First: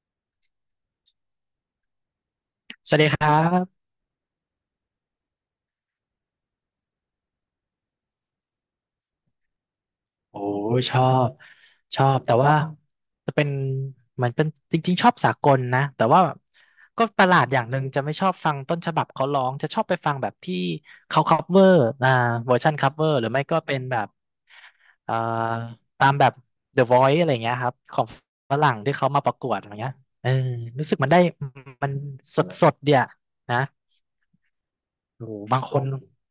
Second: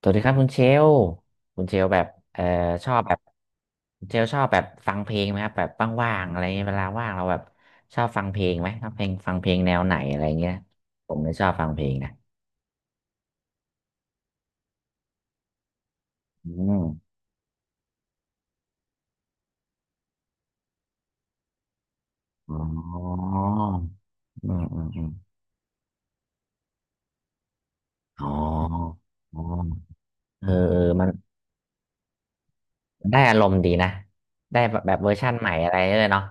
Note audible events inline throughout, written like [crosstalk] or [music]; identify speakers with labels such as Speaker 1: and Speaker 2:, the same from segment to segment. Speaker 1: สวัสดีครับคุณเชลล์คุณเชลล์แบบเอ่อช
Speaker 2: ส
Speaker 1: อ
Speaker 2: วั
Speaker 1: บ
Speaker 2: สดี
Speaker 1: แบ
Speaker 2: ค
Speaker 1: บ
Speaker 2: รับ
Speaker 1: คุณเชลล์ชอบแบบฟังเพลงไหมครับแบบว่างๆอะไรเงี้ยเวลาว่างเราแบบชอบฟังเพลงไหมชอบเพลงฟังเพลงแนวไหนอะไร
Speaker 2: โอ้
Speaker 1: เงี้ย
Speaker 2: ชอ
Speaker 1: ผมเล
Speaker 2: บ
Speaker 1: ยชอบฟังเพลง
Speaker 2: ชอ
Speaker 1: นะ
Speaker 2: บแต่ว่าจะเป็นเหมือนเป็นจริงๆชอบสากลนะแต่ว่า
Speaker 1: อื
Speaker 2: ก็
Speaker 1: ม
Speaker 2: ประหลาดอย่างหนึ่งจะไม่ชอบฟังต้นฉบับเขาร้องจะชอบไปฟังแบบที่เขาคัฟเวอร์เว
Speaker 1: อ๋
Speaker 2: อ
Speaker 1: อ
Speaker 2: ร์ชันคัฟเวอร์หรือไม่ก็เป็นแบบ
Speaker 1: อืมอืมอืม
Speaker 2: เอ่อตามแบบ The Voice อะไรอย่างเงี้ยครับของ
Speaker 1: อ๋อ
Speaker 2: ฝรั่งที่เขามาป
Speaker 1: อ๋
Speaker 2: ระ
Speaker 1: อ
Speaker 2: กวดอะไรเงี้ยเออ
Speaker 1: เออเออ
Speaker 2: รู้สึก
Speaker 1: มั
Speaker 2: มั
Speaker 1: น
Speaker 2: นได้มันสดสดเดีย
Speaker 1: มันได้อารม
Speaker 2: นะ
Speaker 1: ณ์ดีนะได้แบบแบบเวอร์
Speaker 2: โอ้
Speaker 1: ชั่นใหม่
Speaker 2: บาง
Speaker 1: อะ
Speaker 2: ค
Speaker 1: ไร
Speaker 2: น
Speaker 1: เลยเนาะ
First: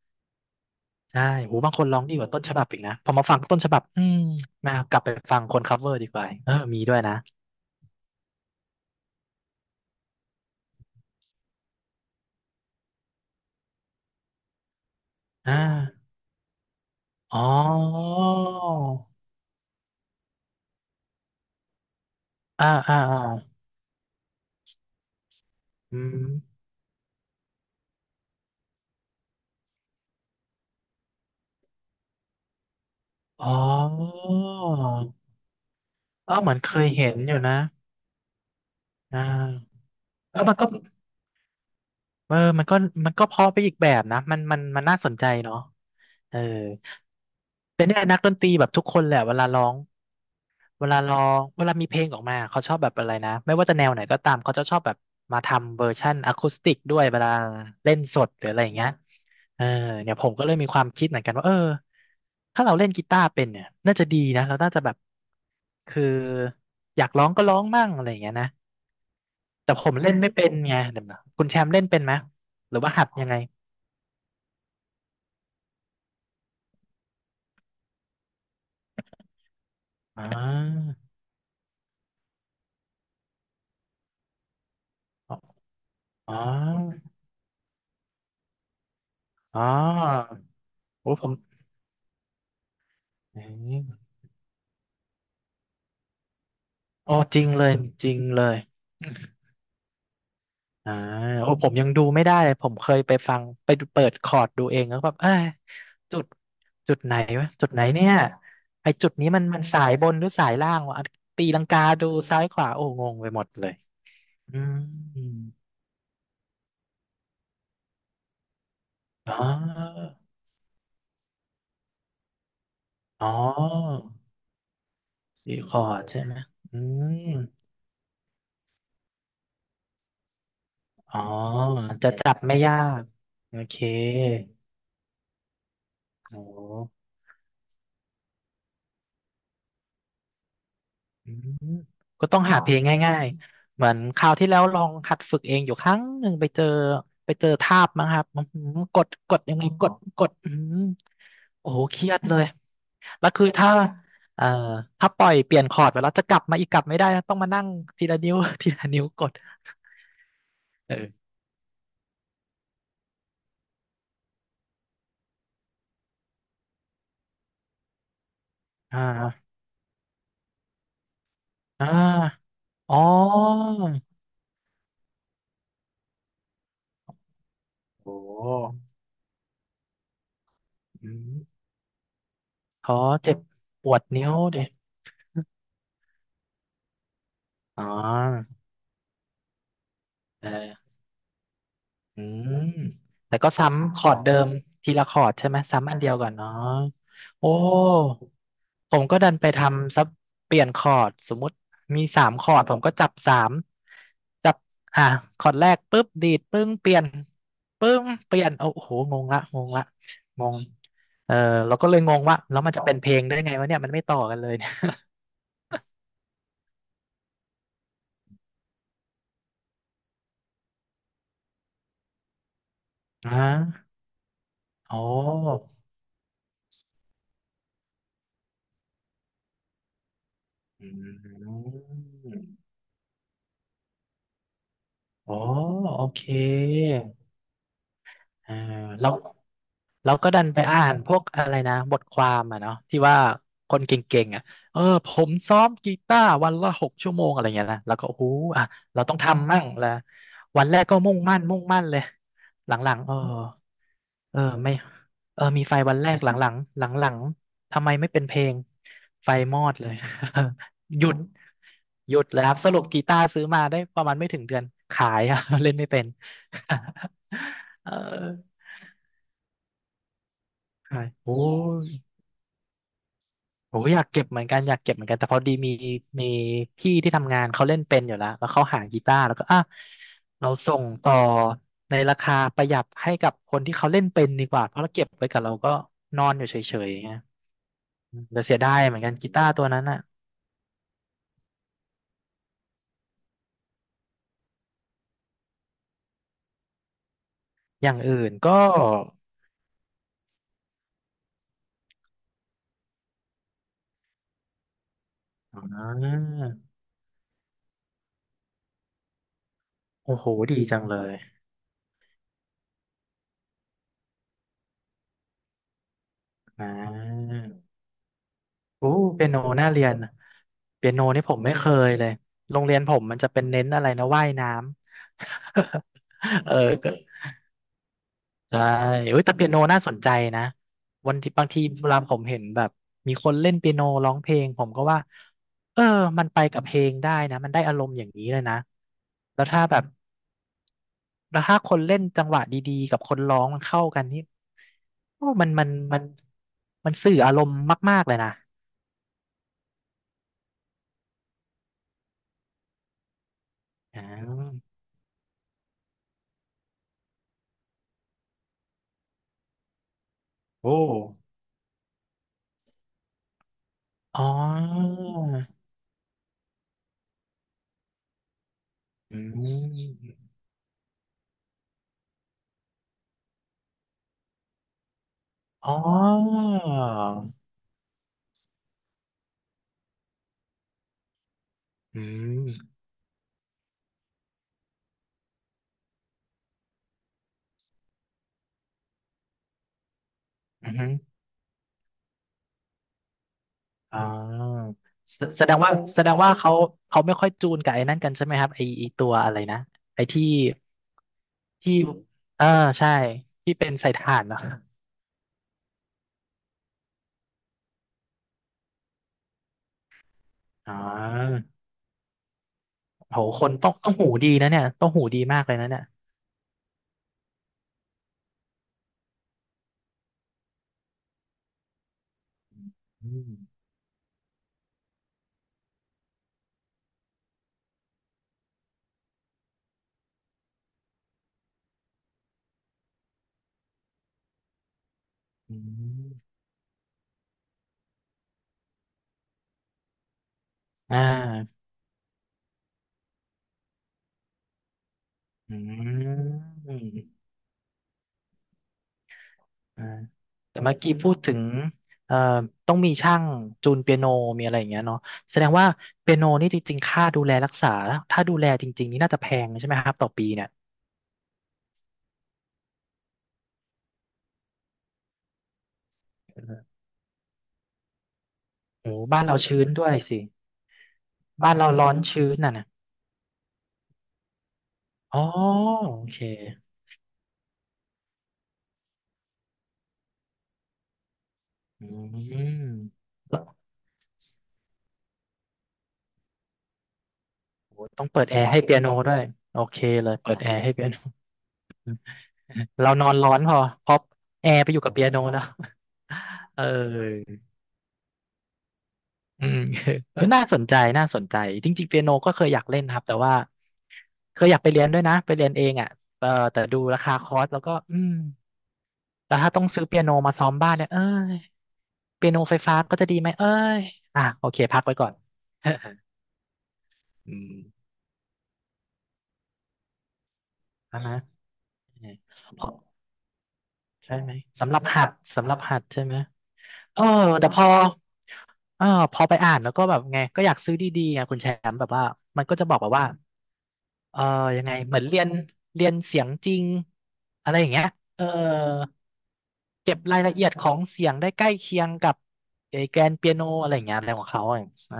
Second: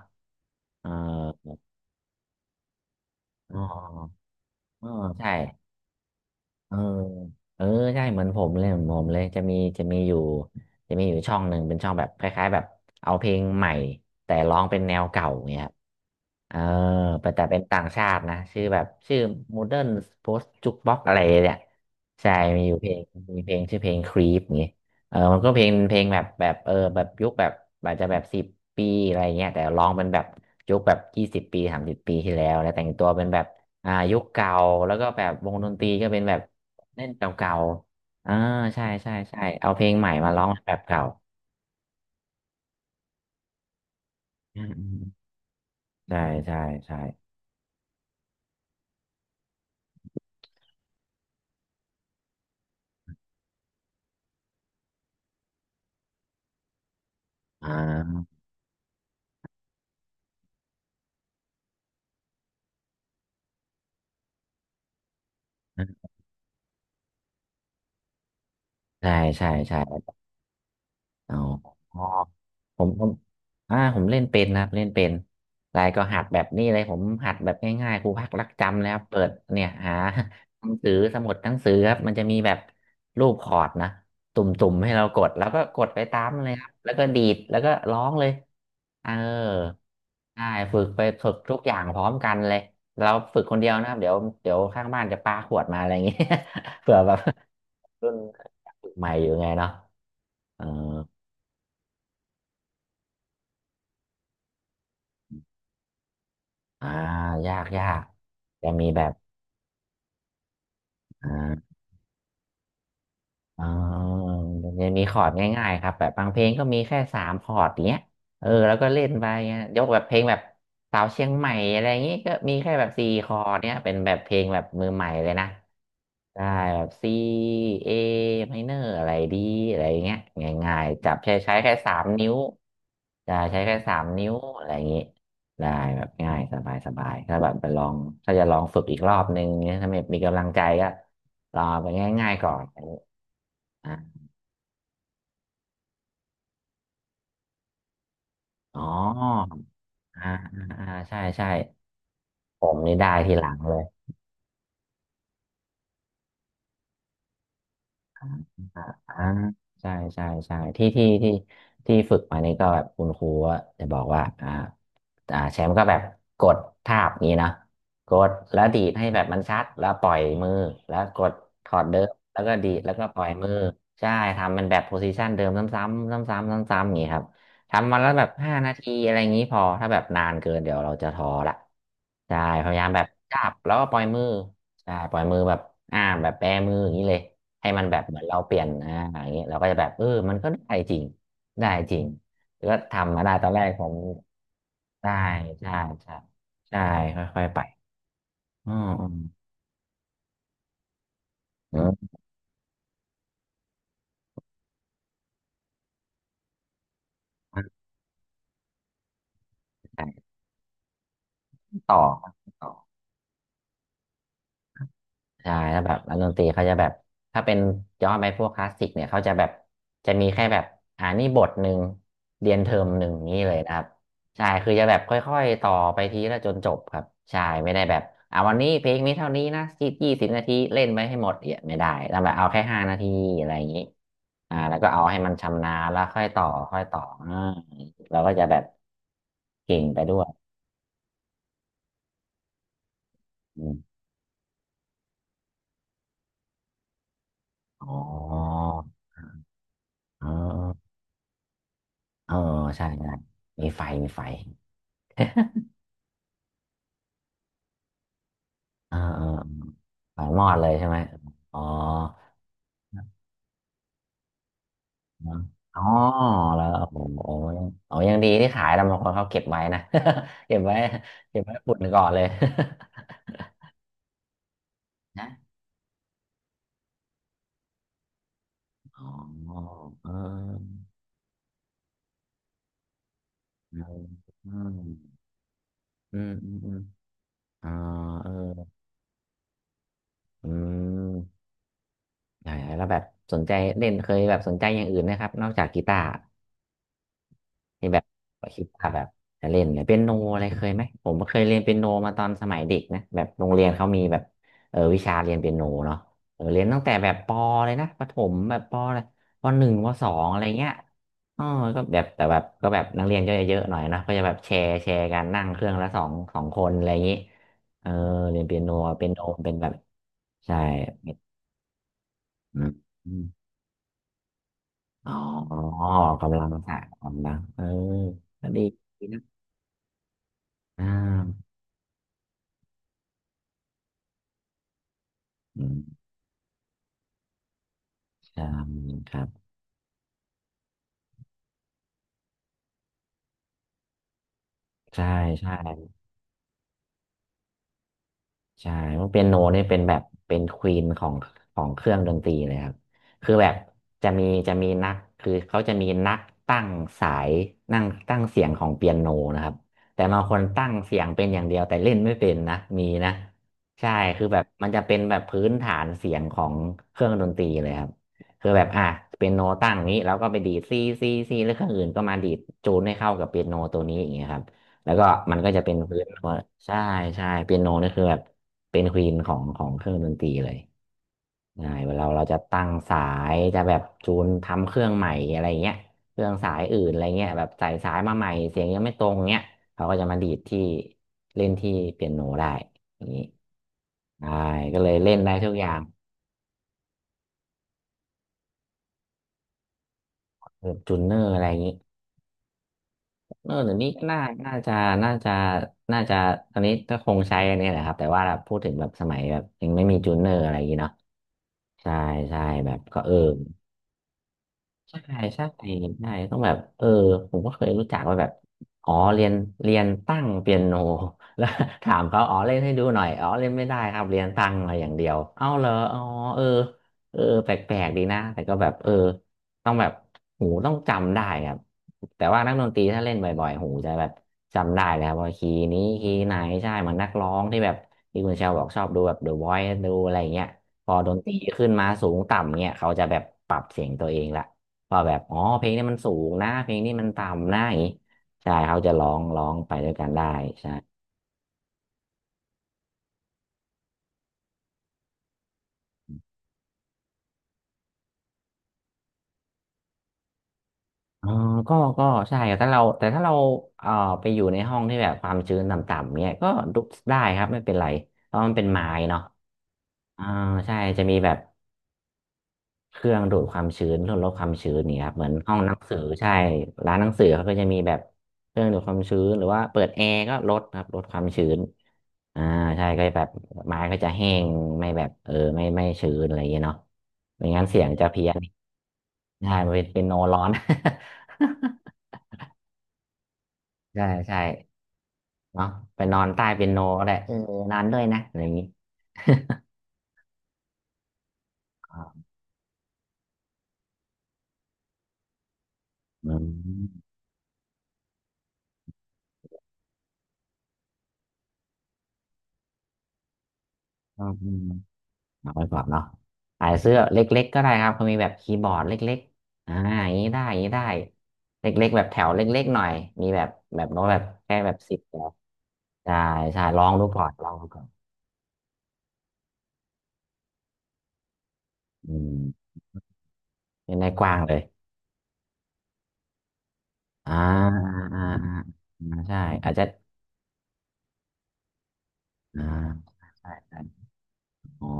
Speaker 1: เออ
Speaker 2: ใช่โหบางคนร้องดีกว่าต้นฉบับอีกนะพอมาฟัง
Speaker 1: อ๋
Speaker 2: ต้
Speaker 1: อ
Speaker 2: นฉบับ อืมมา
Speaker 1: เอ๋อ
Speaker 2: กลับไป
Speaker 1: ใช่
Speaker 2: ฟังคนคัฟเวอร์ดีกว่าเออ
Speaker 1: เออ
Speaker 2: มีด้วยนะ
Speaker 1: เออใช่เหมือนผมเลยเหมือนผมเลยจะมีจะมีอยู่จะมีอยู่ช่องหนึ่งเป็นช่องแบบคล้ายๆแบบเอาเพลงใหม่แต่ร้องเป็นแนวเก่า
Speaker 2: อ่
Speaker 1: เงี้ยครับ
Speaker 2: า
Speaker 1: เออแต่
Speaker 2: อ๋อ
Speaker 1: แต่เป็นต่างชาตินะชื่อแบบชื่อ Modern Post Jukebox อะไรเนี่ยใช่มี
Speaker 2: อ่า
Speaker 1: อยู่เพล
Speaker 2: อ่า
Speaker 1: ง
Speaker 2: อ่า
Speaker 1: มีเพลงชื่อเพลง Creep เงี้ยเออมันก็เพลงเพ
Speaker 2: อื
Speaker 1: ลงแบบแบบ
Speaker 2: ม
Speaker 1: เออแบบยุคแบบอาจจะแบบสิบปีอะไรเงี้ยแต่ร้องเป็นแบบยุคแบบ20 ปี30 ปีที่แล้วแล้วแต่งตัวเป็นแบ
Speaker 2: อ๋
Speaker 1: บอ่ายุ
Speaker 2: อ
Speaker 1: คเก่าแล้วก็แบบวงดนตรีก็เป็น
Speaker 2: เอ
Speaker 1: แบ
Speaker 2: อ
Speaker 1: บ
Speaker 2: เหมือนเคย
Speaker 1: เล่
Speaker 2: เห็
Speaker 1: น
Speaker 2: นอยู่
Speaker 1: เก่า
Speaker 2: นะ
Speaker 1: ๆอ่าใช่ใช่
Speaker 2: อ่
Speaker 1: ใช่เอา
Speaker 2: า
Speaker 1: เพลงใหม่มา
Speaker 2: เออ
Speaker 1: ร้อง
Speaker 2: มันก็
Speaker 1: แบบเก่า
Speaker 2: เออมันก็มันก็เพอไปอีกแบบนะ มันมั
Speaker 1: อื
Speaker 2: น
Speaker 1: ม
Speaker 2: มั
Speaker 1: อื
Speaker 2: น
Speaker 1: ม
Speaker 2: น่าสนใจเนาะ
Speaker 1: ใช่
Speaker 2: เออ
Speaker 1: ใช่ใช่
Speaker 2: แต่เนี่ยนักดนตรีแบบทุกคนแหละเวลาร้อง เวลาร้องเวลามีเพลงออกมาเขาชอบแบบอะไรนะไม่ว่าจะแนวไหนก็ตามเขาจะชอบแบบมาทำเวอร์ชั่นอะคูสติกด้วยเวลา
Speaker 1: อ่
Speaker 2: เล่นส
Speaker 1: า
Speaker 2: ดหรืออะไรอย่างเงี้ยเออเนี่ยผมก็เลยมีความคิดเหมือนกันว่าเออถ้าเราเล่นกีตาร์เป็นเนี่ยน่าจะดีนะเราน่าจะแบบคืออยากร้องก็ร้องมั่งอะไรอย่างเงี้ยนะ
Speaker 1: ใช่ใช่
Speaker 2: แต่
Speaker 1: ใช่
Speaker 2: ผมเล่นไม่เป็นไงเดี๋ยวนะ
Speaker 1: อ๋
Speaker 2: คุณแชมป์
Speaker 1: อ
Speaker 2: เล่นเป็นไหมหรื
Speaker 1: ผ
Speaker 2: อ
Speaker 1: ม
Speaker 2: ว่า
Speaker 1: ผ
Speaker 2: หัด
Speaker 1: ม
Speaker 2: ยังไง
Speaker 1: อ่าผมเล่นเป็นนะครับเล่นเป็นรายก็หัดแบบนี้เลยผมหัดแบบง่ายๆครูพักรักจำนะครับเปิดเนี่ยหา
Speaker 2: อ๋
Speaker 1: หนังสื
Speaker 2: อ
Speaker 1: อสมุดหนังสือครับมันจะมีแบบรูปคอร์ดนะตุ่มๆให้เรากดแล้วก็กดไปตาม
Speaker 2: อ๋
Speaker 1: มันเลยครับแล้ว
Speaker 2: อ
Speaker 1: ก็ดีดแล้วก็ร้องเลยเออ
Speaker 2: อ๋อ
Speaker 1: ใช่ฝึกไป
Speaker 2: โอ้ผ
Speaker 1: ฝึ
Speaker 2: ม
Speaker 1: กทุกอย่างพร้อมกันเลยเราฝึกคนเดียวนะครับเดี๋ยวเดี๋ยวข้างบ้านจะปาขวดมาอะไรอย่างงี้ [laughs] เผื่อแบ
Speaker 2: อ
Speaker 1: บ
Speaker 2: อจริงเลยจ
Speaker 1: รุ่
Speaker 2: ริ
Speaker 1: น
Speaker 2: งเลย
Speaker 1: ฝึกใหม่อยู่ไงเนาะเออ
Speaker 2: อ่าโอ้ผมยังดูไม่ได้เลยผมเคยไปฟังไปดูเปิดคอร์ดดูเองแล้วแบบเอ้ยจุด
Speaker 1: อ่า
Speaker 2: จุดไหนวะ
Speaker 1: ยาก
Speaker 2: จุดไหน
Speaker 1: ยาก
Speaker 2: เนี่ย
Speaker 1: จะมี
Speaker 2: ไอ
Speaker 1: แบ
Speaker 2: จุ
Speaker 1: บ
Speaker 2: ดนี้มันสายบนหรือสายล่างวะ
Speaker 1: อ่
Speaker 2: ตีลัง
Speaker 1: า
Speaker 2: กาดูซ้ายขวาโอ้งงไปหมด
Speaker 1: ออ
Speaker 2: เลยอื
Speaker 1: จะมีคอร์ด
Speaker 2: ม
Speaker 1: ง่ายๆครับแบบบางเพลงก็มีแค่3 คอร์ดเนี้ยเออแล้วก็เล่นไป
Speaker 2: อ๋
Speaker 1: เงี้ยยกแบบ
Speaker 2: อ
Speaker 1: เพลงแบบสาวเชียงใหม่อะไรอย่างงี้ก็มีแค่แบบสี่
Speaker 2: อ๋
Speaker 1: ค
Speaker 2: อ
Speaker 1: อร์ดเนี้ยเป็นแบบเพลงแบบมือใหม่เลยนะ
Speaker 2: สี่คอร์ดใช่ไหม
Speaker 1: ได้
Speaker 2: อื
Speaker 1: แบบ C
Speaker 2: ม
Speaker 1: A minor อะไรดีอะไรเงี้ยง่ายๆจั
Speaker 2: อ๋
Speaker 1: บ
Speaker 2: อ
Speaker 1: ใช้แค่สาม
Speaker 2: จะ
Speaker 1: นิ้
Speaker 2: จั
Speaker 1: ว
Speaker 2: บไม่ยาก
Speaker 1: จะ
Speaker 2: โอ
Speaker 1: ใช้แค่
Speaker 2: เค
Speaker 1: สามนิ้วอะไรอย่างงี้ได้แบบง่า
Speaker 2: โอ้
Speaker 1: ยสบายสบายถ้าแบบไปลองถ้าจะลองฝึกอีกรอบนึงเนี่ยถ้าไม่มีกำลังใจก็
Speaker 2: อื
Speaker 1: ลอ
Speaker 2: ม
Speaker 1: งไป
Speaker 2: ก็
Speaker 1: ง่าย
Speaker 2: ต้อ
Speaker 1: ๆ
Speaker 2: ง
Speaker 1: ก่อ
Speaker 2: หา
Speaker 1: น
Speaker 2: เพล
Speaker 1: อะไรอ
Speaker 2: ง
Speaker 1: ย่างงี้
Speaker 2: ง่ายๆ เหมื
Speaker 1: อ่ะ
Speaker 2: อนคราวที่แล้วลองหัดฝึกเองอยู่ครั้งหนึ่งไปเจอทาบมั้งครับอื้อหือ
Speaker 1: อ๋อ
Speaker 2: กดกดยังไงกด
Speaker 1: อ่า
Speaker 2: กดอือ
Speaker 1: อ่า
Speaker 2: หือ
Speaker 1: อ่าใช่ใช่
Speaker 2: โอ้โหเครียดเลย
Speaker 1: ผมนี่ได้
Speaker 2: แล้ว
Speaker 1: ทีห
Speaker 2: คือ
Speaker 1: ลัง
Speaker 2: ถ้า
Speaker 1: เลย
Speaker 2: เอ่อถ้าปล่อยเปลี่ยนคอร์ดไปแล้วจะกลับมาอีกกลับไม่ได้นะต้องมานั่งทีละนิ้ว [laughs] ทีละนิ้ว
Speaker 1: อ่า
Speaker 2: กด
Speaker 1: ใช่ใช่ใช่ที่ที่
Speaker 2: เออ
Speaker 1: ที่ที่ฝึกมานี่ก็แบบคุณครูก็จะบอกว่าอ่าอ่าแชมป์ก็แบบกดทาบนี้นะกดแล้วดีด
Speaker 2: อ่
Speaker 1: ให้แบบมัน
Speaker 2: า
Speaker 1: ชัดแล้วปล่อยมือแล้วกดถอด
Speaker 2: อ่
Speaker 1: เดิมแล้วก็
Speaker 2: า
Speaker 1: ดีดแล้ว
Speaker 2: อ๋อ
Speaker 1: ก็ปล่อยมือใช่ทำมันแบบโพซิชันเดิมซ้ำๆซ้ำๆซ้ำๆอย่างนี้ครับทำมาแล้ว
Speaker 2: โอ้
Speaker 1: แบบ
Speaker 2: โห
Speaker 1: ห้านาทีอะไรอย่างนี้พอถ้าแบบนานเกินเดี๋ยวเราจะ
Speaker 2: อื
Speaker 1: ท้อ
Speaker 2: ม
Speaker 1: ละใช่พยายา
Speaker 2: ข
Speaker 1: มแบ
Speaker 2: อ
Speaker 1: บ
Speaker 2: เจ็
Speaker 1: จั
Speaker 2: บ
Speaker 1: บแล้วก็
Speaker 2: ป
Speaker 1: ป
Speaker 2: ว
Speaker 1: ล่อ
Speaker 2: ด
Speaker 1: ยมือ
Speaker 2: นิ้วดิ
Speaker 1: ใช่ปล่อยมือแบบอ่าแบบแบมืออย่างนี้เลย ให้
Speaker 2: อ๋
Speaker 1: มันแบบเหมือนเรา
Speaker 2: อ
Speaker 1: เปลี่ยนอ่าอย่างเงี้ยเราก็จะแบบเออมัน
Speaker 2: เอ
Speaker 1: ก็ได้
Speaker 2: อ
Speaker 1: จริงได้จริง
Speaker 2: อืม
Speaker 1: ก็ทำมาได้
Speaker 2: แต่
Speaker 1: ตอ
Speaker 2: ก็
Speaker 1: นแรกผม
Speaker 2: ซ้ำคอร์ดเดิมทีละ
Speaker 1: ได้
Speaker 2: คอร์ดใช่ไหม
Speaker 1: ใช่
Speaker 2: ซ้ำอันเดี
Speaker 1: ใช่
Speaker 2: ยวก่อนเนาะ
Speaker 1: ใช่ค่อย
Speaker 2: โอ้
Speaker 1: ๆไปอืม
Speaker 2: ผม
Speaker 1: อื
Speaker 2: ก็
Speaker 1: ม
Speaker 2: ดันไปทำซับเปลี่ยนคอร์ดสมมติ
Speaker 1: อื
Speaker 2: มี
Speaker 1: ม
Speaker 2: สามคอร์ดผมก็จับสามจับอ่ะคอร์ดแรกปุ๊บดีดปึ้งเปลี่ยนปึ้งเปลี่ยนโอ้โหงงละงงเออเราก็
Speaker 1: ต่
Speaker 2: เลย
Speaker 1: อ
Speaker 2: งงว่าแล้ว
Speaker 1: ต่
Speaker 2: มั
Speaker 1: อ
Speaker 2: นจะเป็นเพลงได้ไงวะเนี่ยมันไม่ต่อกันเลยเนี่ย
Speaker 1: ใช่แล้วแบบนักดนตรีเขาจะแบบถ้าเป็นย้อนไปพวกคลาสสิกเนี่ยเขาจะแบบจะมีแค่แบบอ่านี่บทหนึ่งเรียนเทอมหนึ่ง
Speaker 2: [laughs] อ่า
Speaker 1: นี้เลยนะครับใช่คือจะแบ
Speaker 2: โอ้
Speaker 1: บค่อยๆต่อไปทีละจนจบครับใช่ไม่ได้แบบอ่าวันนี้เพลงนี้เท่านี้นะ20 นาทีเล่
Speaker 2: อื
Speaker 1: นไปให้หมดเนี่ยไม่ได้แล้วแบบ
Speaker 2: ม
Speaker 1: เอาแค่ห้านาทีอะไรอย่างนี้อ่าแล้วก็เอาให้มัน
Speaker 2: โอ้
Speaker 1: ชำนาญแล้
Speaker 2: โอ
Speaker 1: วค่
Speaker 2: เค
Speaker 1: อยต่อค่อยต่ออ่าเราก็จะ
Speaker 2: อ่า
Speaker 1: แบบ
Speaker 2: แล้ว
Speaker 1: เก่งไป
Speaker 2: เรา
Speaker 1: ด้วย
Speaker 2: ก็ดันไปอ่านพวกอะไรนะบทความอ่ะเนาะที่ว่า
Speaker 1: อ
Speaker 2: ค
Speaker 1: ม
Speaker 2: นเก่งๆอ่ะเออผมซ้อมกีตาร์วันละหกชั่วโมงอะไรเงี้ยนะ
Speaker 1: อ๋
Speaker 2: แล้วก็โอ้โห
Speaker 1: อ
Speaker 2: อ่ะเราต้องทำมั่งละ
Speaker 1: อ๋อ
Speaker 2: วันแรกก็มุ่งมั่นเลย
Speaker 1: เออ
Speaker 2: ห
Speaker 1: ใช่
Speaker 2: ลังๆ
Speaker 1: ใช่
Speaker 2: เออ
Speaker 1: มีไฟมีไฟ
Speaker 2: เออไม่เออมีไฟวันแรกหลังๆหลังๆทำไมไม่เป็นเพลง
Speaker 1: เออเออ
Speaker 2: ไฟมอดเลย
Speaker 1: เออไฟมอดเลยใช่ไหม
Speaker 2: [laughs] หยุด
Speaker 1: อ๋อ
Speaker 2: หยุดเลยครับสรุปกีตาร์ซื้อมาได้ประมาณไม่ถึงเดือนขายอะ [laughs] เล่น
Speaker 1: อ๋อ
Speaker 2: ไม่เป็น
Speaker 1: แล้วโอ้
Speaker 2: [laughs]
Speaker 1: โห
Speaker 2: เออ
Speaker 1: โอ้ยังดีที่ขายแล้วบางคนเขาเก็บไว้นะ [laughs] เก็บไว้
Speaker 2: ใช่โอ้
Speaker 1: เก็บไว้ปุ่น
Speaker 2: ย
Speaker 1: ก่อนเลย
Speaker 2: ผมก็อยากเก็บเหมือนกันอยากเก็บเหมือนกั
Speaker 1: [laughs]
Speaker 2: นแต่
Speaker 1: นะ
Speaker 2: พอดีมีมีพี่ที่ทำงานเขาเล่นเป็นอยู่แล้วแล้วเขาหากี
Speaker 1: อ๋อ
Speaker 2: ตาร์แล้วก็อ่ะ
Speaker 1: เออ
Speaker 2: เราส่งต่อในราคาประหยัดให้กับคนที่
Speaker 1: เอ
Speaker 2: เขาเล่
Speaker 1: อ
Speaker 2: นเป็นดี
Speaker 1: อื
Speaker 2: กว่าเพราะเราเก็บ
Speaker 1: ม
Speaker 2: ไว้กับเราก็
Speaker 1: อื
Speaker 2: นอ
Speaker 1: ม
Speaker 2: นอยู่
Speaker 1: อืม
Speaker 2: เฉ
Speaker 1: อืม
Speaker 2: ยๆอย่างเงี้ย
Speaker 1: อ๋อเออ
Speaker 2: แต่เสียดายเหมือนกันกีตาร์ตัวนั้นอะ
Speaker 1: อืมใช่แล้วแบบสนใจเล่นเคยแบบสนใจอย่างอื่นนะครับนอกจากกีตาร์
Speaker 2: อ
Speaker 1: ที่
Speaker 2: ย่าง
Speaker 1: แบบ
Speaker 2: อื่นก็
Speaker 1: คิดว่าแบบจะเล่นเลยเปียโนอะไรเคยไหมผมเคยเรียนเปียโนมาตอนสมัยเด็กนะแบบโรงเรียนเขามีแบบเออวิชาเรียนเปียโน
Speaker 2: อ่
Speaker 1: เนาะ
Speaker 2: า
Speaker 1: เออเรียนตั้งแต่แบบปเลยนะประถมแบบปเลยปหนึ่งปสอ
Speaker 2: โอ้
Speaker 1: ง
Speaker 2: โห
Speaker 1: อะไร
Speaker 2: ดี
Speaker 1: เงี้ย
Speaker 2: จังเลย
Speaker 1: อ๋อก็แบบแต่แบบก็แบบนักเรียนก็จะเยอะหน่อยนะก็จะแบบแชร์แชร์กันนั่งเครื่องละสองสองค
Speaker 2: อ่
Speaker 1: นอะไรอย่างนี้
Speaker 2: า
Speaker 1: เออเรียนเปียโน
Speaker 2: โอ้
Speaker 1: เปียโน
Speaker 2: เปียโน
Speaker 1: เป็นแบ
Speaker 2: น่า
Speaker 1: บ
Speaker 2: เรียนอะ
Speaker 1: ใช่
Speaker 2: เปียโนนี่ผมไม่เคยเลยโร
Speaker 1: อื
Speaker 2: ง
Speaker 1: ม
Speaker 2: เรียนผม
Speaker 1: อ
Speaker 2: มัน
Speaker 1: ม
Speaker 2: จะเป็นเน้นอะไรนะว่ายน้ำ
Speaker 1: อ๋อกำลัง
Speaker 2: [laughs] เออ
Speaker 1: สะ
Speaker 2: ก็
Speaker 1: กำลังเออก็
Speaker 2: ใช่
Speaker 1: ดี
Speaker 2: เอ้
Speaker 1: นะ
Speaker 2: ยแต่เปียโนน่าสนใจนะ
Speaker 1: อ่
Speaker 2: วันที่บา
Speaker 1: า
Speaker 2: งทีเวลาผมเห็นแบบมีคนเล่นเปียโนร้องเพลงผมก็ว่า
Speaker 1: อื
Speaker 2: เออ
Speaker 1: ม
Speaker 2: มันไปกับเพลงได้นะมันได้อารมณ์อย่างนี้เลย
Speaker 1: ใช่
Speaker 2: นะ
Speaker 1: ครับ
Speaker 2: แล้วถ้าแบบแล้วถ้าคนเล่นจังหวะดีๆกับคนร้องมันเข้ากันนี่
Speaker 1: ใช่
Speaker 2: โอ้มันมัน
Speaker 1: ใช่
Speaker 2: มันมันสื่ออารมณ์มากๆเลยนะ
Speaker 1: ใช่ว่าเปียโนนี่เป็นแบบเป็นควีนของของเครื่องดนตรีเลยครับคือแบบ
Speaker 2: อ่
Speaker 1: จะมีจะมี
Speaker 2: า
Speaker 1: นักคือเขาจะมีนักตั้งสายนั่งตั้งเสียงของเปียโนนะครับแต่บางคนตั้
Speaker 2: โอ้
Speaker 1: งเสียงเป็นอย่างเดียวแต่เล่นไม่เป็นนะมีนะใช่คื
Speaker 2: อ๋
Speaker 1: อ
Speaker 2: อ
Speaker 1: แบบมันจะเป็นแบบพื้นฐานเสียงของเครื่องดนตรีเลยครับคือแบบอ่ะ
Speaker 2: อื
Speaker 1: เปียโนตั้งนี้แล้
Speaker 2: ม
Speaker 1: วก็ไปดีดซีซีซีแล้วเครื่องอื่นก็มาดีดจูนให้เข้ากับเปียโนตัวนี้อย่างเงี้ยครับ แล้วก็มันก็จะ
Speaker 2: อ๋
Speaker 1: เป็นพื้น
Speaker 2: อ
Speaker 1: ใช่ใช่เปียโนนี่คือแบบเป็นควีนของของเครื่องดนตรีเลยใช่เว
Speaker 2: อื
Speaker 1: ลาเราจะตั้ง
Speaker 2: ม
Speaker 1: สายจะแบบจูนทำเครื่องใหม่อะไรเงี้ยเครื่องสายอื่นอะไรเงี้ยแบบใส่สายมาใหม่เสียงยังไม่ตรงเงี้ยเขาก็จะมาดีดที่
Speaker 2: อือฮึ
Speaker 1: เล่นที่เปียโนได้อย่างนี้
Speaker 2: อ๋อ
Speaker 1: ใช่ก็เลยเล่น
Speaker 2: แส
Speaker 1: ได้
Speaker 2: แส
Speaker 1: ทุ
Speaker 2: ด
Speaker 1: ก
Speaker 2: ง
Speaker 1: อ
Speaker 2: ว่า
Speaker 1: ย่าง
Speaker 2: แสดงว่าเขาไม่ค่อยจูนกับไอ้นั่นกันใช่ไหมครับไอ้ตัวอะไรนะไอ้ที่
Speaker 1: แบบจูนเนอร์อะไรอย่างนี้
Speaker 2: ที่เออใช่
Speaker 1: เอ
Speaker 2: ที่
Speaker 1: อ
Speaker 2: เป็
Speaker 1: เดี๋
Speaker 2: น
Speaker 1: ยวนี้
Speaker 2: ใส่
Speaker 1: ก็
Speaker 2: ถ่า
Speaker 1: น่า
Speaker 2: นเนอะ
Speaker 1: น่าจะน่าจะน่าจะตอนนี้ก็คงใช้อันนี้แหละครับแต่ว่าแบบพูดถึงแบบสมัยแบบยังไม่มีจูนเนอร์อะไรอย่าง
Speaker 2: อ๋
Speaker 1: นี้เนาะ
Speaker 2: อ
Speaker 1: ใช่ใช่แบบก็เออ
Speaker 2: โหคนต้องหูดีนะเนี่ยต้อง
Speaker 1: ใช่
Speaker 2: หู
Speaker 1: ใช่
Speaker 2: ดีมากเลยนะเนี่ย
Speaker 1: ใช่ต้องแบบเออผมก็เคยรู้จักว่าแบบอ๋อเรียนเรียนตั้งเปียโน [laughs] แล้ว [laughs] ถามเขาอ๋อเล่นให้ดูหน่อย
Speaker 2: อื
Speaker 1: อ๋อ
Speaker 2: ม
Speaker 1: เล่นไม่ได้ครับเรียนตั้งมาอย่างเดียวเอ้าเหรออ๋อเออเออแปลกๆดีนะแต่ก็แบบเออต้องแบบหูต้องจำได้ครับแต่ว่านักดนตรีถ้าเล่นบ่อยๆหูจะแบบจำได้แล้วว่าคี
Speaker 2: อื
Speaker 1: ย์นี้คีย์ไหน
Speaker 2: ม
Speaker 1: ใช่เหมือนนักร้องที่แบบที่คุณเชลบอกชอบดูแบบ The Voice ดูอะไรเงี้ยพอ
Speaker 2: อ่
Speaker 1: ดนตรี
Speaker 2: า
Speaker 1: ขึ้นมาสูงต่ำเนี่ยเขาจะแบบปรับเสียงตัวเองละ ว่าแบบอ๋อ
Speaker 2: อ
Speaker 1: เพลงนี้มันสู
Speaker 2: ื
Speaker 1: งนะเพลงนี้มัน
Speaker 2: ม
Speaker 1: ต่ำนะอย่างนี้ใช่เขาจะร้องร้องไป
Speaker 2: อ่า
Speaker 1: ด้วยกันได้
Speaker 2: แต่
Speaker 1: ใช่
Speaker 2: เมื่อกี้พูดถึงเอ่อต้องมีช่างจูนเปียโนมีอะไรอย่างเงี้ยเนาะแสดงว่าเปียโนนี่จริงๆค่าดูแลรักษาถ้าดูแลจริงๆนี่น่าจะแพงใช่ไหมครับต่อปีเนี่ย
Speaker 1: ออก็ก็ใช่ครับถ้าเราแต่ถ้าเราเอ่อไปอยู่ในห้องที่แบบความชื้นต่ำๆเนี่ยก็ดูได้ครับไม่เป็นไรเพราะมันเป็นไม้
Speaker 2: โอ้
Speaker 1: เนาะ
Speaker 2: บ้านเราชื้นด้วยสิ
Speaker 1: อ่าใช่จะมีแบบ
Speaker 2: บ้านเราร้อนชื้นน่ะนะ
Speaker 1: เครื่องดูดความชื้นลดความชื้นนี่ครับ
Speaker 2: อ๋อ
Speaker 1: เหมือนห้องหนัง
Speaker 2: โอ
Speaker 1: สือ
Speaker 2: เค
Speaker 1: ใช่ร้านหนังสือเขาก็จะมีแบบเครื่องดูดความชื้นหรือว่าเปิดแอร์ก็ลดครับลดความชื้น
Speaker 2: อื
Speaker 1: อ่า
Speaker 2: ม
Speaker 1: ใช่ก็แบบไม้ก็จะแห้งไม่แบบเออไม่ชื้นอะไรอย่างเงี้ยเนาะไม่งั้นเสี
Speaker 2: โอ้
Speaker 1: ยง
Speaker 2: ต้อ
Speaker 1: จะ
Speaker 2: งเปิ
Speaker 1: เพี้
Speaker 2: ด
Speaker 1: ย
Speaker 2: แอ
Speaker 1: น
Speaker 2: ร์ให้เปียโนด้วย
Speaker 1: ใช่
Speaker 2: โอ
Speaker 1: มัน
Speaker 2: เค
Speaker 1: เป็นเป็น
Speaker 2: เล
Speaker 1: โน
Speaker 2: ยเปิ
Speaker 1: ร้
Speaker 2: ด
Speaker 1: อ
Speaker 2: แอ
Speaker 1: น
Speaker 2: ร์ให้เปียโน
Speaker 1: [laughs]
Speaker 2: [laughs] เรานอนร้อนพอเพราะ
Speaker 1: ใช่ใช่
Speaker 2: แอร์ไปอยู่กับเปียโนแล้ว
Speaker 1: เนาะไปนอนใต้
Speaker 2: [laughs] เอ
Speaker 1: เป็นโนก็ได้
Speaker 2: อ
Speaker 1: เออนอนด้วยนะอะไรอย่างงี้
Speaker 2: อืม [laughs] เออน่าสนใจจริงๆเปียโนก็
Speaker 1: [laughs]
Speaker 2: เคยอยากเล่นครับแต่ว่าเคยอยากไปเรียนด้วยนะไปเรียนเองอ่ะเออ
Speaker 1: อื
Speaker 2: แต่ดูรา
Speaker 1: ม
Speaker 2: คาคอร์สแล้วก็อืมแต่ถ้าต้องซื้อเปียโนมาซ้อมบ้านเนี่ยเอ้ยเปียโนไฟฟ้าก็จะดีไหมเอ้ยอ่ะ
Speaker 1: อืม
Speaker 2: โอ
Speaker 1: อื
Speaker 2: เค
Speaker 1: ม
Speaker 2: พักไว้ก่อน
Speaker 1: เอาไป
Speaker 2: [laughs]
Speaker 1: ก่อนเนาะขายเสื้อเล
Speaker 2: อื
Speaker 1: ็กๆ
Speaker 2: ม
Speaker 1: ก็ได้ครับเขามีแบบคีย์บอร์ดเล็กๆอ่าอย่างนี้ได้อย่างนี้ได้
Speaker 2: นะนะ
Speaker 1: เล็กๆแบบแถวเล็
Speaker 2: พ
Speaker 1: ก
Speaker 2: อ
Speaker 1: ๆหน่อยมีแบบแบบโน้ต
Speaker 2: ใช่
Speaker 1: แบบ
Speaker 2: ไหม
Speaker 1: แค่แบ
Speaker 2: สำห
Speaker 1: บ
Speaker 2: รับ
Speaker 1: 10
Speaker 2: หัด
Speaker 1: แถว
Speaker 2: สำหรับหัดใช่ไห
Speaker 1: ใช่
Speaker 2: ม
Speaker 1: ใช่ลอง
Speaker 2: เออ
Speaker 1: ดูก่อนล
Speaker 2: แต่
Speaker 1: อง
Speaker 2: พ
Speaker 1: ดู
Speaker 2: อ
Speaker 1: ก่อน
Speaker 2: เออพอไปอ่านแล้วก็แบบไงก็อยากซื้อดีๆไงคุณแชมป์แบบว่า
Speaker 1: อืม
Speaker 2: มันก็จะบอกแบบว่า
Speaker 1: เน้นได้
Speaker 2: เออ
Speaker 1: กว้างเลย
Speaker 2: ยังไงเหมือนเรียนเรียนเสียงจริง
Speaker 1: อ่า
Speaker 2: อะไรอย่างเงี้ย
Speaker 1: อ่าอ่า
Speaker 2: เออ
Speaker 1: อ่าใช่อาจจะ
Speaker 2: เก็บรายละเอียดของเสียงได้ใกล้เคียงกับ
Speaker 1: อ่า
Speaker 2: ไอ้แกนเปียโน
Speaker 1: ใช่
Speaker 2: อะไรอ
Speaker 1: ใช่
Speaker 2: ย่างเงี้ยอะไรของเขาอ่ะ
Speaker 1: อ๋อ
Speaker 2: อ่า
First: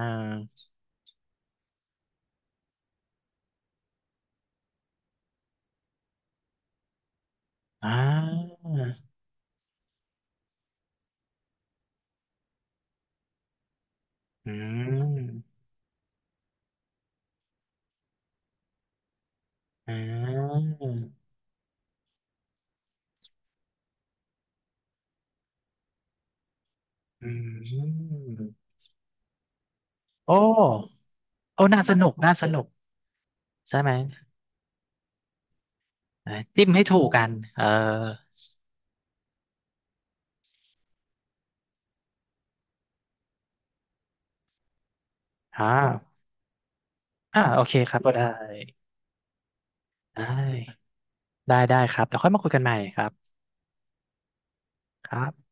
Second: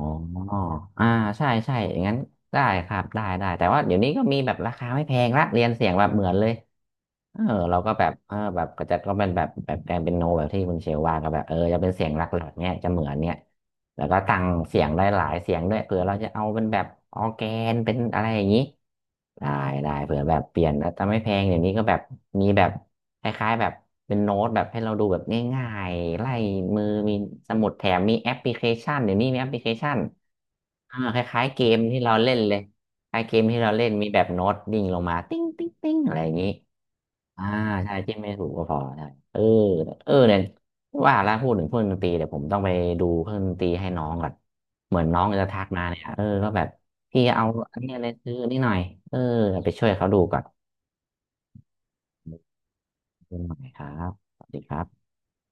Speaker 1: อ่าใช่ใช่อย่างนั้น ได้ครับได้ได้ แต่ว่าเดี๋ยวนี้ก็มีแบบราคาไม่แพงละเรียนเสียงแบบเหมือนเลย เออเราก็
Speaker 2: อ่า
Speaker 1: แบบเออแบบก็จะก็เป็นแบบแบบแกนเป็นโนแบบที่คุณเชลว่าก็แบบเออจะเป็นเสียงหลักๆเนี่ยจะเหมือนเนี่ยแล้วก็ตั้ง
Speaker 2: อื
Speaker 1: เสียงได้หลายเสี
Speaker 2: ม
Speaker 1: ยงด้วยเผื่อเราจะเอาเป็นแบบออร์แกนเป็นอะไรอย่างนี้ได้ได้
Speaker 2: อ่
Speaker 1: เผื่อแบบเป
Speaker 2: า
Speaker 1: ลี่ยนแต่ไม่แพงเดี๋ยวนี้ก็แบบมีแบบคล้ายๆแบบเป็นโน้ตแบบให้เราดูแบบง่ายๆไล่มือมี
Speaker 2: อื
Speaker 1: สมุดแถมมี
Speaker 2: ม
Speaker 1: แอปพลิเคชันเดี๋ยวนี้มีแอปพลิเคชัน
Speaker 2: โอ
Speaker 1: อ่า
Speaker 2: ้
Speaker 1: คล้ายๆเก
Speaker 2: โอ้
Speaker 1: ม
Speaker 2: น่าส
Speaker 1: ที่
Speaker 2: นุ
Speaker 1: เรา
Speaker 2: ก
Speaker 1: เล่
Speaker 2: น่า
Speaker 1: น
Speaker 2: ส
Speaker 1: เลย
Speaker 2: นุก
Speaker 1: คล้ายเกมที่เรา
Speaker 2: ใช่
Speaker 1: เล่
Speaker 2: ไห
Speaker 1: น
Speaker 2: ม
Speaker 1: มีแบบโน้ตดิ่งลงมาติ้งติ้งติ้งอะไรอ
Speaker 2: เอ
Speaker 1: ย่า
Speaker 2: อ
Speaker 1: งนี้
Speaker 2: จิ้มให้ถูกกัน
Speaker 1: อ่า
Speaker 2: เออ
Speaker 1: ใช่จิ้มไม่ถูกก็พอใช่เออเออเนี่ยว่าแล้วพูดถึงเครื่องดนตรีเดี๋ยวผมต้องไปดูเครื่องดนตรีให้น้องก่อนเหมือนน้องจะทั
Speaker 2: อ่า
Speaker 1: กมาเนี่ยเออก็แบบพี่
Speaker 2: อ่า
Speaker 1: เอา
Speaker 2: โอเค
Speaker 1: อันนี้
Speaker 2: ครั
Speaker 1: อะ
Speaker 2: บ
Speaker 1: ไร
Speaker 2: ก็ได้
Speaker 1: ซื้อนี่หน่อยเออไปช่วยเขาดู
Speaker 2: ได
Speaker 1: ก่อน
Speaker 2: ้ ได้ ได้ครับเดี๋ยวค่อยมาคุยกันใหม่ครับ
Speaker 1: ดูหน่อยครับสวัสดีครับ
Speaker 2: ครับ